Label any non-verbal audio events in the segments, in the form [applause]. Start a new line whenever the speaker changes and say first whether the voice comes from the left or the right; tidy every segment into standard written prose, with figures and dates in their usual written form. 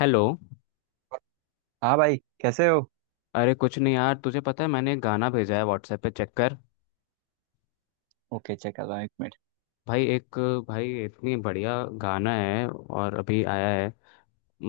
left: Hello.
right: हाँ भाई कैसे हो।
left: अरे कुछ नहीं यार, तुझे पता है मैंने एक गाना भेजा है व्हाट्सएप पे, चेक कर।
right: ओके, चेक कर रहा हूँ, 1 मिनट।
left: भाई एक। भाई इतनी बढ़िया गाना है, और अभी आया है।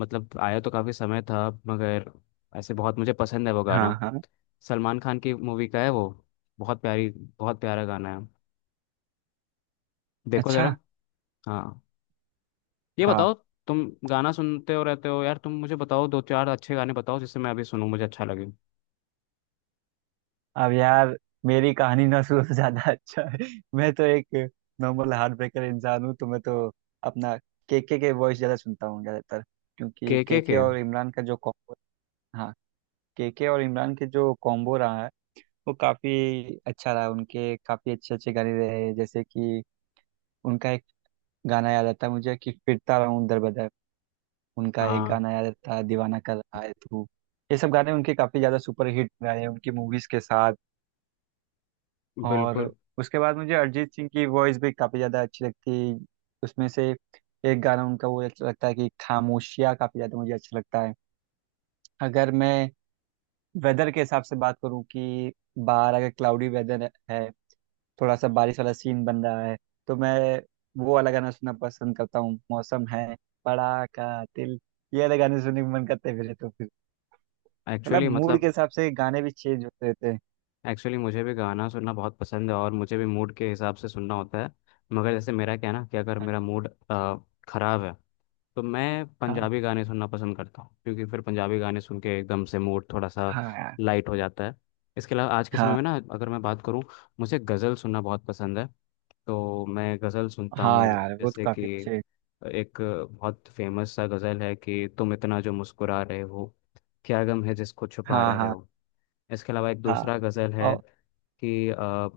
left: मतलब आया तो काफ़ी समय था, मगर ऐसे बहुत मुझे पसंद है वो
right: हाँ
left: गाना।
right: हाँ।
left: सलमान खान की मूवी का है वो। बहुत प्यारी बहुत प्यारा गाना है, देखो
right: अच्छा।
left: ज़रा। हाँ, ये बताओ
right: हाँ।
left: तुम गाना सुनते हो रहते हो यार, तुम मुझे बताओ दो चार अच्छे गाने बताओ जिससे मैं अभी सुनूं, मुझे अच्छा लगे।
right: अब यार मेरी कहानी ना सुनो [laughs] तो ज्यादा अच्छा है। मैं तो एक नॉर्मल हार्ट ब्रेकर इंसान हूँ तो मैं तो अपना केके के वॉइस ज्यादा सुनता हूँ ज्यादातर, क्योंकि
left: के
right: केके
left: के।
right: और इमरान का जो कॉम्बो। हाँ, केके और इमरान के जो कॉम्बो रहा है वो काफी अच्छा रहा। उनके काफी अच्छे अच्छे गाने रहे, जैसे कि उनका एक गाना याद आता है मुझे कि फिरता रहूं दर बदर। उनका एक
left: हाँ।
right: गाना आया था, दीवाना कर रहा है तू। ये सब गाने उनके काफ़ी ज़्यादा सुपर हिट गाए हैं उनकी मूवीज़ के साथ। और
left: बिल्कुल।
right: उसके बाद मुझे अरिजीत सिंह की वॉइस भी काफ़ी ज़्यादा अच्छी लगती है। उसमें से एक गाना उनका वो अच्छा लगता है कि खामोशियाँ, काफ़ी ज़्यादा मुझे अच्छा लगता है। अगर मैं वेदर के हिसाब से बात करूँ कि बाहर अगर क्लाउडी वेदर है, थोड़ा सा बारिश वाला सीन बन रहा है, तो मैं वो वाला गाना सुनना पसंद करता हूँ, मौसम है बड़ा का दिल। ये वाले गाने सुनने का मन करता है मेरे तो। मतलब
left: एक्चुअली
right: मूड के
left: मतलब,
right: हिसाब से गाने भी चेंज होते रहते हैं।
left: एक्चुअली मुझे भी गाना सुनना बहुत पसंद है और मुझे भी मूड के हिसाब से सुनना होता है। मगर जैसे मेरा क्या है ना, कि अगर मेरा मूड ख़राब है तो मैं
right: हाँ।
left: पंजाबी गाने सुनना पसंद करता हूँ, क्योंकि फिर पंजाबी गाने सुन के एकदम से मूड थोड़ा सा
right: हाँ यार।
left: लाइट हो जाता है। इसके अलावा आज के समय
right: हाँ
left: में ना अगर मैं बात करूँ, मुझे गज़ल सुनना बहुत पसंद है। तो मैं गज़ल सुनता
right: हाँ
left: हूँ,
right: यार, वो तो
left: जैसे
right: काफी
left: कि
right: अच्छे।
left: एक बहुत फेमस सा गज़ल है कि तुम इतना जो मुस्कुरा रहे हो, क्या गम है जिसको छुपा
right: हाँ
left: रहे
right: हाँ।
left: हो। इसके अलावा एक
right: हाँ।
left: दूसरा गज़ल है
right: और
left: कि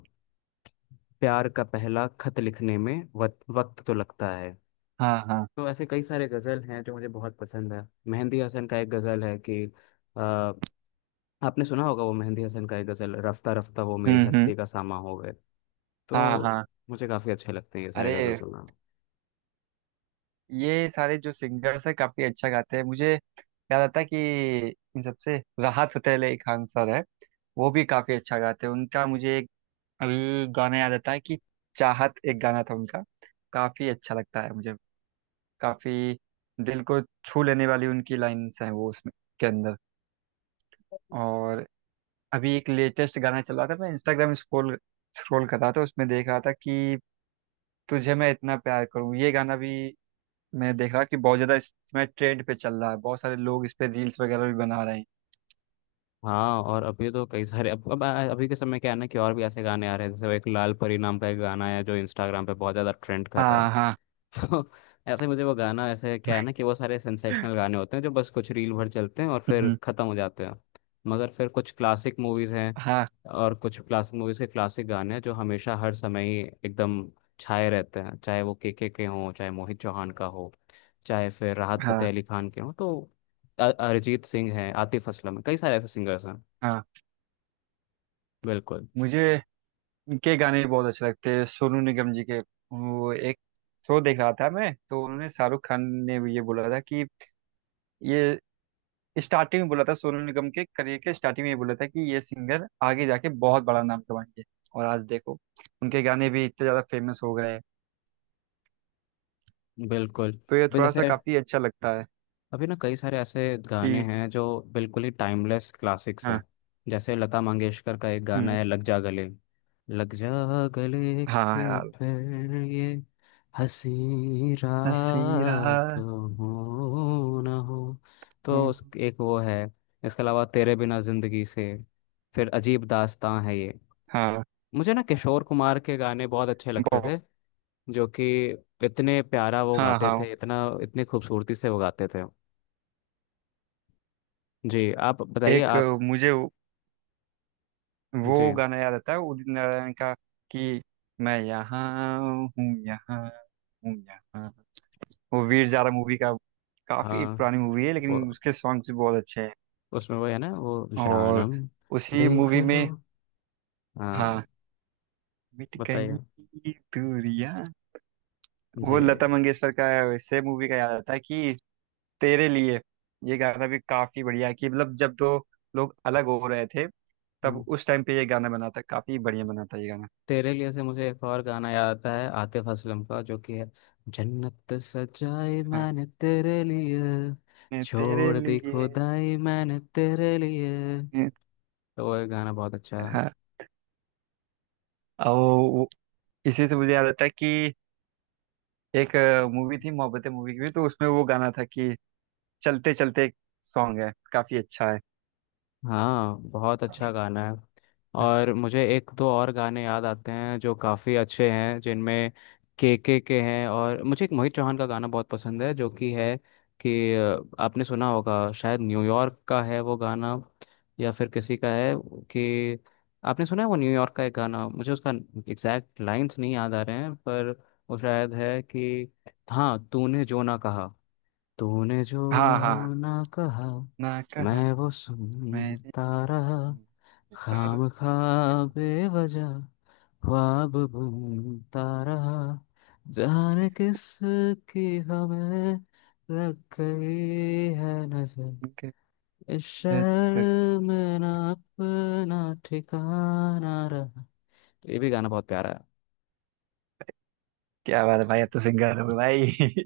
left: प्यार का पहला खत लिखने में वक्त वक्त तो लगता है।
right: हाँ हाँ।
left: तो ऐसे कई सारे गज़ल हैं जो मुझे बहुत पसंद है। मेहंदी हसन का एक गज़ल है कि अ, आपने सुना होगा, वो मेहंदी हसन का एक गज़ल, रफ्ता रफ्ता वो मेरी
right: हम्म।
left: हस्ती का सामा हो गए। तो
right: हाँ हाँ।
left: मुझे काफ़ी अच्छे लगते हैं ये सारे गज़ल
right: अरे
left: सुनना।
right: ये सारे जो सिंगर्स हैं काफी अच्छा गाते हैं। मुझे याद आता है कि इन सबसे राहत फतेह अली खान सर है, वो भी काफी अच्छा गाते हैं। उनका मुझे एक अभी गाना याद आता है कि चाहत, एक गाना था उनका, काफी अच्छा लगता है मुझे। काफी दिल को छू लेने वाली उनकी लाइंस हैं वो उसमें के अंदर। और अभी एक लेटेस्ट गाना चला था, मैं इंस्टाग्राम स्क्रॉल स्क्रॉल कर रहा था, उसमें देख रहा था कि तुझे मैं इतना प्यार करूं, ये गाना भी मैं देख रहा कि बहुत ज़्यादा इसमें ट्रेंड पे चल रहा है, बहुत सारे लोग इस पे रील्स वगैरह भी बना रहे हैं।
left: हाँ, और अभी तो कई सारे अब अभी के समय क्या है ना, कि और भी ऐसे गाने आ रहे हैं जैसे वो एक लाल परी नाम का एक गाना है जो इंस्टाग्राम पे बहुत ज़्यादा ट्रेंड कर रहा
right: हाँ हाँ।
left: है। तो ऐसे ही मुझे वो गाना, ऐसे क्या है ना, कि वो सारे सेंसेशनल गाने होते हैं जो बस कुछ रील भर चलते हैं और फिर
right: हम्म,
left: खत्म हो जाते हैं। मगर फिर कुछ क्लासिक मूवीज हैं,
right: हाँ
left: और कुछ क्लासिक मूवीज के क्लासिक गाने हैं जो हमेशा हर समय ही एकदम छाए रहते हैं, चाहे वो के हों, चाहे मोहित चौहान का हो, चाहे फिर राहत फतेह
right: हाँ।
left: अली खान के हों। तो अरिजीत सिंह हैं, आतिफ असलम है, कई सारे ऐसे सिंगर्स हैं।
right: हाँ।
left: बिल्कुल।
right: मुझे इनके गाने भी बहुत अच्छे लगते हैं, सोनू निगम जी के। वो एक शो देख रहा था मैं तो उन्होंने शाहरुख खान ने भी ये बोला था कि ये स्टार्टिंग में बोला था सोनू निगम के करियर के स्टार्टिंग में, ये बोला था कि ये सिंगर आगे जाके बहुत बड़ा नाम कमाएंगे। और आज देखो उनके गाने भी इतने ज्यादा फेमस हो गए हैं।
left: बिल्कुल
right: तो ये
left: भी,
right: थोड़ा सा
left: जैसे
right: काफी अच्छा लगता है
left: अभी ना कई सारे ऐसे गाने
right: कि।
left: हैं जो बिल्कुल ही टाइमलेस क्लासिक्स
right: हाँ।
left: हैं। जैसे लता मंगेशकर का एक गाना
right: हम्म,
left: है, लग जा गले, लग जा गले
right: हाँ
left: के
right: यार,
left: फिर ये हंसी
right: हंसी रहा
left: रात हो ना हो। तो
right: हूँ।
left: उस एक वो है। इसके अलावा तेरे बिना जिंदगी से, फिर अजीब दास्तां है ये।
right: हाँ।
left: मुझे ना किशोर कुमार के गाने बहुत अच्छे लगते
right: बहुत।
left: थे, जो कि इतने प्यारा वो
right: हाँ
left: गाते
right: हाँ।
left: थे, इतना इतनी खूबसूरती से वो गाते थे। जी, आप बताइए
right: एक
left: आप।
right: मुझे वो
left: जी।
right: वो गाना याद आता है उदित नारायण का कि मैं यहाँ हूँ, यहाँ हूँ, यहाँ। वो वीर जारा मूवी का, काफी
left: हाँ,
right: पुरानी मूवी है
left: वो
right: लेकिन उसके सॉन्ग्स भी बहुत अच्छे हैं।
left: उसमें वो है ना, वो
right: और
left: जानम,
right: उसी
left: देख
right: मूवी
left: लो।
right: में
left: हाँ,
right: हाँ, मिट गई
left: बताइए।
right: दूरियां।
left: जी।
right: वो लता मंगेशकर का से मूवी का याद आता है कि तेरे लिए, ये गाना भी काफी बढ़िया है कि मतलब जब दो लोग अलग हो रहे थे
left: हम्म।
right: तब उस टाइम पे ये गाना बना था, काफी बढ़िया बना था ये गाना।
left: तेरे लिए से मुझे एक और गाना याद आता है आतिफ असलम का, जो कि है जन्नत सजाई
right: हाँ,
left: मैंने तेरे लिए,
right: "मैं तेरे
left: छोड़ दी
right: लिए,
left: खुदाई मैंने तेरे लिए।
right: मैं।"
left: तो वो गाना बहुत अच्छा।
right: हाँ, और वो इसी से मुझे याद आता है कि एक मूवी थी मोहब्बतें मूवी की भी, तो उसमें वो गाना था कि चलते चलते, सॉन्ग है, काफी अच्छा है।
left: हाँ, बहुत अच्छा गाना है। और मुझे एक दो और गाने याद आते हैं जो काफ़ी अच्छे हैं, जिनमें के हैं। और मुझे एक मोहित चौहान का गाना बहुत पसंद है, जो कि है कि आपने सुना होगा, शायद न्यूयॉर्क का है वो गाना, या फिर किसी का है, कि आपने सुना है वो न्यूयॉर्क का एक गाना। मुझे उसका एग्जैक्ट लाइंस नहीं याद आ रहे हैं पर वो शायद है कि हाँ, तूने जो ना कहा, तूने
right: हाँ हाँ।
left: जो ना कहा,
right: ना कहा।
left: मैं वो सुनता रहा,
right: तारक।
left: खाम खा बेवजह ख्वाब बुनता रहा, जाने किस की हमें लग गई है नजर,
right: कहती
left: इस
right: है नजर।
left: शहर में ना अपना ठिकाना रहा। ये भी गाना बहुत प्यारा
right: क्या बात है भाई, अब तो सिंगर हो गए भाई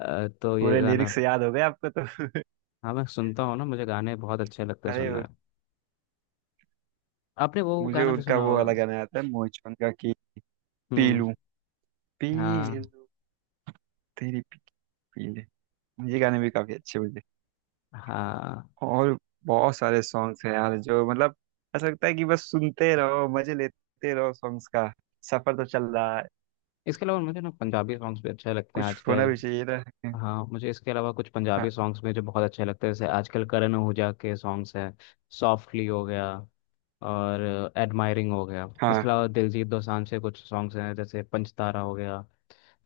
left: है। तो
right: [laughs]
left: ये
right: पूरे
left: गाना।
right: लिरिक्स याद हो गए आपको तो [laughs]
left: हाँ, मैं सुनता हूँ ना, मुझे गाने बहुत अच्छे लगते हैं सुनना
right: अरे
left: है। आपने वो
right: मुझे
left: गाना भी
right: उनका
left: सुना
right: वो वाला
left: होगा।
right: गाना आता है मोहित चौहान का कि पी
left: हम्म।
right: लूं, पी
left: हाँ,
right: लूं तेरी, पी पी ले। ये गाने भी काफी अच्छे मुझे।
left: हाँ।
right: और बहुत सारे सॉन्ग्स हैं यार जो मतलब ऐसा लगता है कि बस सुनते रहो, मजे लेते रहो सॉन्ग्स का। सफर तो चल रहा है,
left: इसके अलावा मुझे ना पंजाबी सॉन्ग्स भी अच्छे लगते हैं
right: कुछ होना
left: आजकल।
right: भी चाहिए ना।
left: हाँ, मुझे इसके अलावा कुछ
right: हाँ
left: पंजाबी सॉन्ग्स में जो बहुत अच्छे लगते हैं, जैसे आजकल करण ओजा के सॉन्ग्स हैं, सॉफ्टली हो गया, और एडमायरिंग हो गया।
right: हाँ।
left: इसके अलावा दिलजीत दोसांझ के कुछ सॉन्ग्स हैं जैसे पंचतारा हो गया,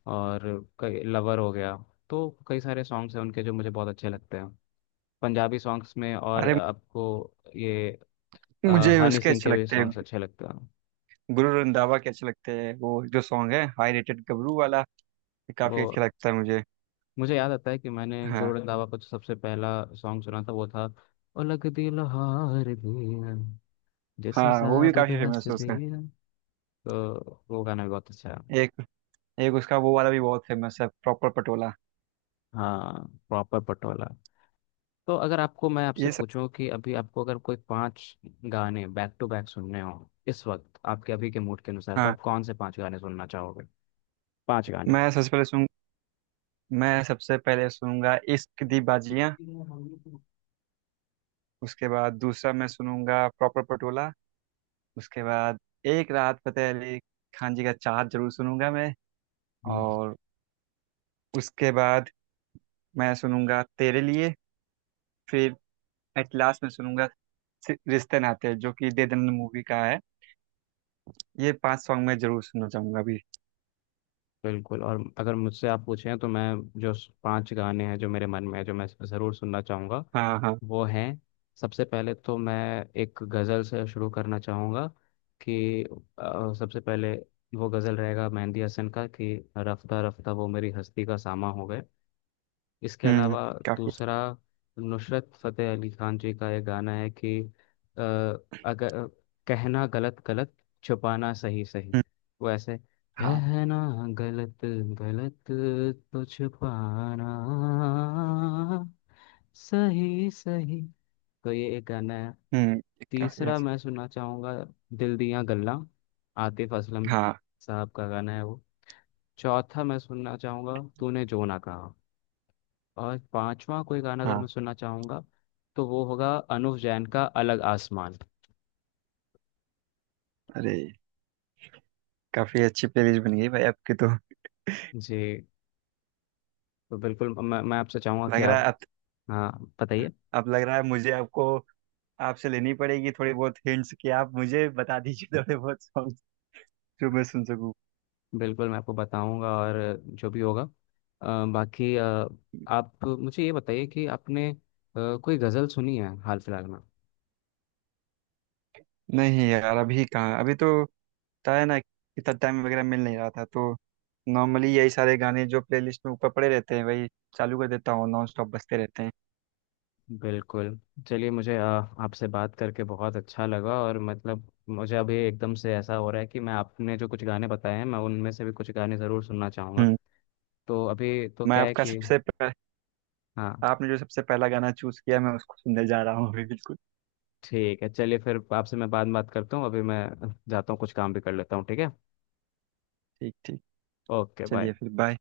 left: और कई लवर हो गया। तो कई सारे सॉन्ग्स हैं उनके जो मुझे बहुत अच्छे लगते हैं पंजाबी सॉन्ग्स में। और
right: अरे
left: आपको ये अ,
right: मुझे
left: हनी
right: उसके
left: सिंह
right: अच्छे
left: के भी
right: लगते हैं,
left: सॉन्ग्स अच्छे लगते हैं
right: गुरु रंधावा के अच्छे लगते हैं। वो जो सॉन्ग है हाई रेटेड गबरू वाला, ये
left: वो।
right: काफी अच्छा लगता है मुझे।
left: मुझे याद आता है कि मैंने गुरु
right: हाँ।
left: नानक बाबा का जो सबसे पहला सॉन्ग सुना था वो था, उलग दिल हार दिया,
right: हाँ
left: जैसे
right: वो भी
left: साबत
right: काफी
left: हंस
right: फेमस है उसका।
left: दिया। तो वो गाना भी बहुत अच्छा है।
right: एक एक उसका वो वाला भी बहुत फेमस है, प्रॉपर पटोला।
left: हाँ, प्रॉपर पटोला। तो अगर आपको, मैं आपसे
right: ये सब।
left: पूछूं कि अभी आपको अगर कोई पांच गाने बैक टू बैक सुनने हो इस वक्त आपके अभी के मूड के अनुसार, तो
right: हाँ।
left: आप कौन से पांच गाने सुनना चाहोगे? पांच गाने
right: मैं सबसे पहले सुन मैं सबसे पहले सुनूंगा इश्क दी बाजियां।
left: [laughs]
right: उसके बाद दूसरा मैं सुनूंगा प्रॉपर पटोला। उसके बाद एक राहत फतेह अली खान जी का चाहत जरूर सुनूंगा मैं।
left: हम्म
right: और उसके बाद मैं सुनूंगा तेरे लिए। फिर एट लास्ट में सुनूंगा रिश्ते नाते हैं, जो कि दे दन मूवी का है। ये 5 सॉन्ग मैं जरूर सुनना चाहूंगा अभी।
left: बिल्कुल। और अगर मुझसे आप पूछें तो मैं, जो पांच गाने हैं जो मेरे मन में है, जो मैं ज़रूर सुनना चाहूँगा,
right: हाँ हाँ।
left: वो हैं, सबसे पहले तो मैं एक गज़ल से शुरू करना चाहूँगा, कि सबसे पहले वो गज़ल रहेगा मेहंदी हसन का, कि रफ्ता रफ्ता वो मेरी हस्ती का सामा हो गए। इसके
right: हम्म।
left: अलावा
right: काफी।
left: दूसरा, नुसरत फतेह अली खान जी का एक गाना है कि अ, अगर कहना गलत गलत, छुपाना सही सही,
right: हम्म,
left: वो ऐसे
right: हाँ।
left: कहना गलत गलत, तो छुपाना सही सही। तो ये एक गाना है।
right: हम्म। काफी
left: तीसरा
right: अच्छा।
left: मैं सुनना चाहूँगा, दिल दिया गल्ला, आतिफ असलम
right: हाँ
left: साहब का गाना है वो। चौथा मैं सुनना चाहूँगा, तूने जो ना कहा। और पांचवा कोई गाना अगर मैं
right: हाँ।
left: सुनना चाहूंगा, तो वो होगा अनुव जैन का अलग आसमान।
right: अरे काफी अच्छी प्लेलिस्ट बन गई भाई आपकी तो।
left: जी। तो बिल्कुल, मैं आपसे चाहूंगा कि
right: लग रहा है
left: आप,
right: अब
left: हाँ बताइए।
right: अब लग रहा है मुझे आपको, आपसे लेनी पड़ेगी थोड़ी बहुत हिंट्स कि आप मुझे बता दीजिए थोड़े बहुत सॉन्ग जो मैं सुन सकूं।
left: बिल्कुल मैं आपको बताऊंगा, और जो भी होगा। बाकी आप मुझे ये बताइए कि आपने कोई गज़ल सुनी है हाल फिलहाल में?
right: नहीं यार, अभी कहाँ, अभी तो था है ना, इतना टाइम वगैरह मिल नहीं रहा था तो नॉर्मली यही सारे गाने जो प्लेलिस्ट में ऊपर पड़े रहते हैं वही चालू कर देता हूँ, नॉन स्टॉप बजते रहते हैं।
left: बिल्कुल। चलिए, मुझे आपसे बात करके बहुत अच्छा लगा, और मतलब मुझे अभी एकदम से ऐसा हो रहा है कि मैं, आपने जो कुछ गाने बताए हैं, मैं उनमें से भी कुछ गाने ज़रूर सुनना चाहूँगा।
right: हम्म।
left: तो अभी तो
right: मैं
left: क्या है
right: आपका
left: कि
right: सबसे पह,
left: हाँ,
right: आपने जो सबसे पहला गाना चूज किया मैं उसको सुनने जा रहा हूँ अभी, बिल्कुल।
left: ठीक है, चलिए फिर आपसे मैं बाद में बात करता हूँ। अभी मैं जाता हूँ, कुछ काम भी कर लेता हूँ, ठीक है?
right: ठीक ठीक।
left: Okay bye.
right: चलिए फिर, बाय।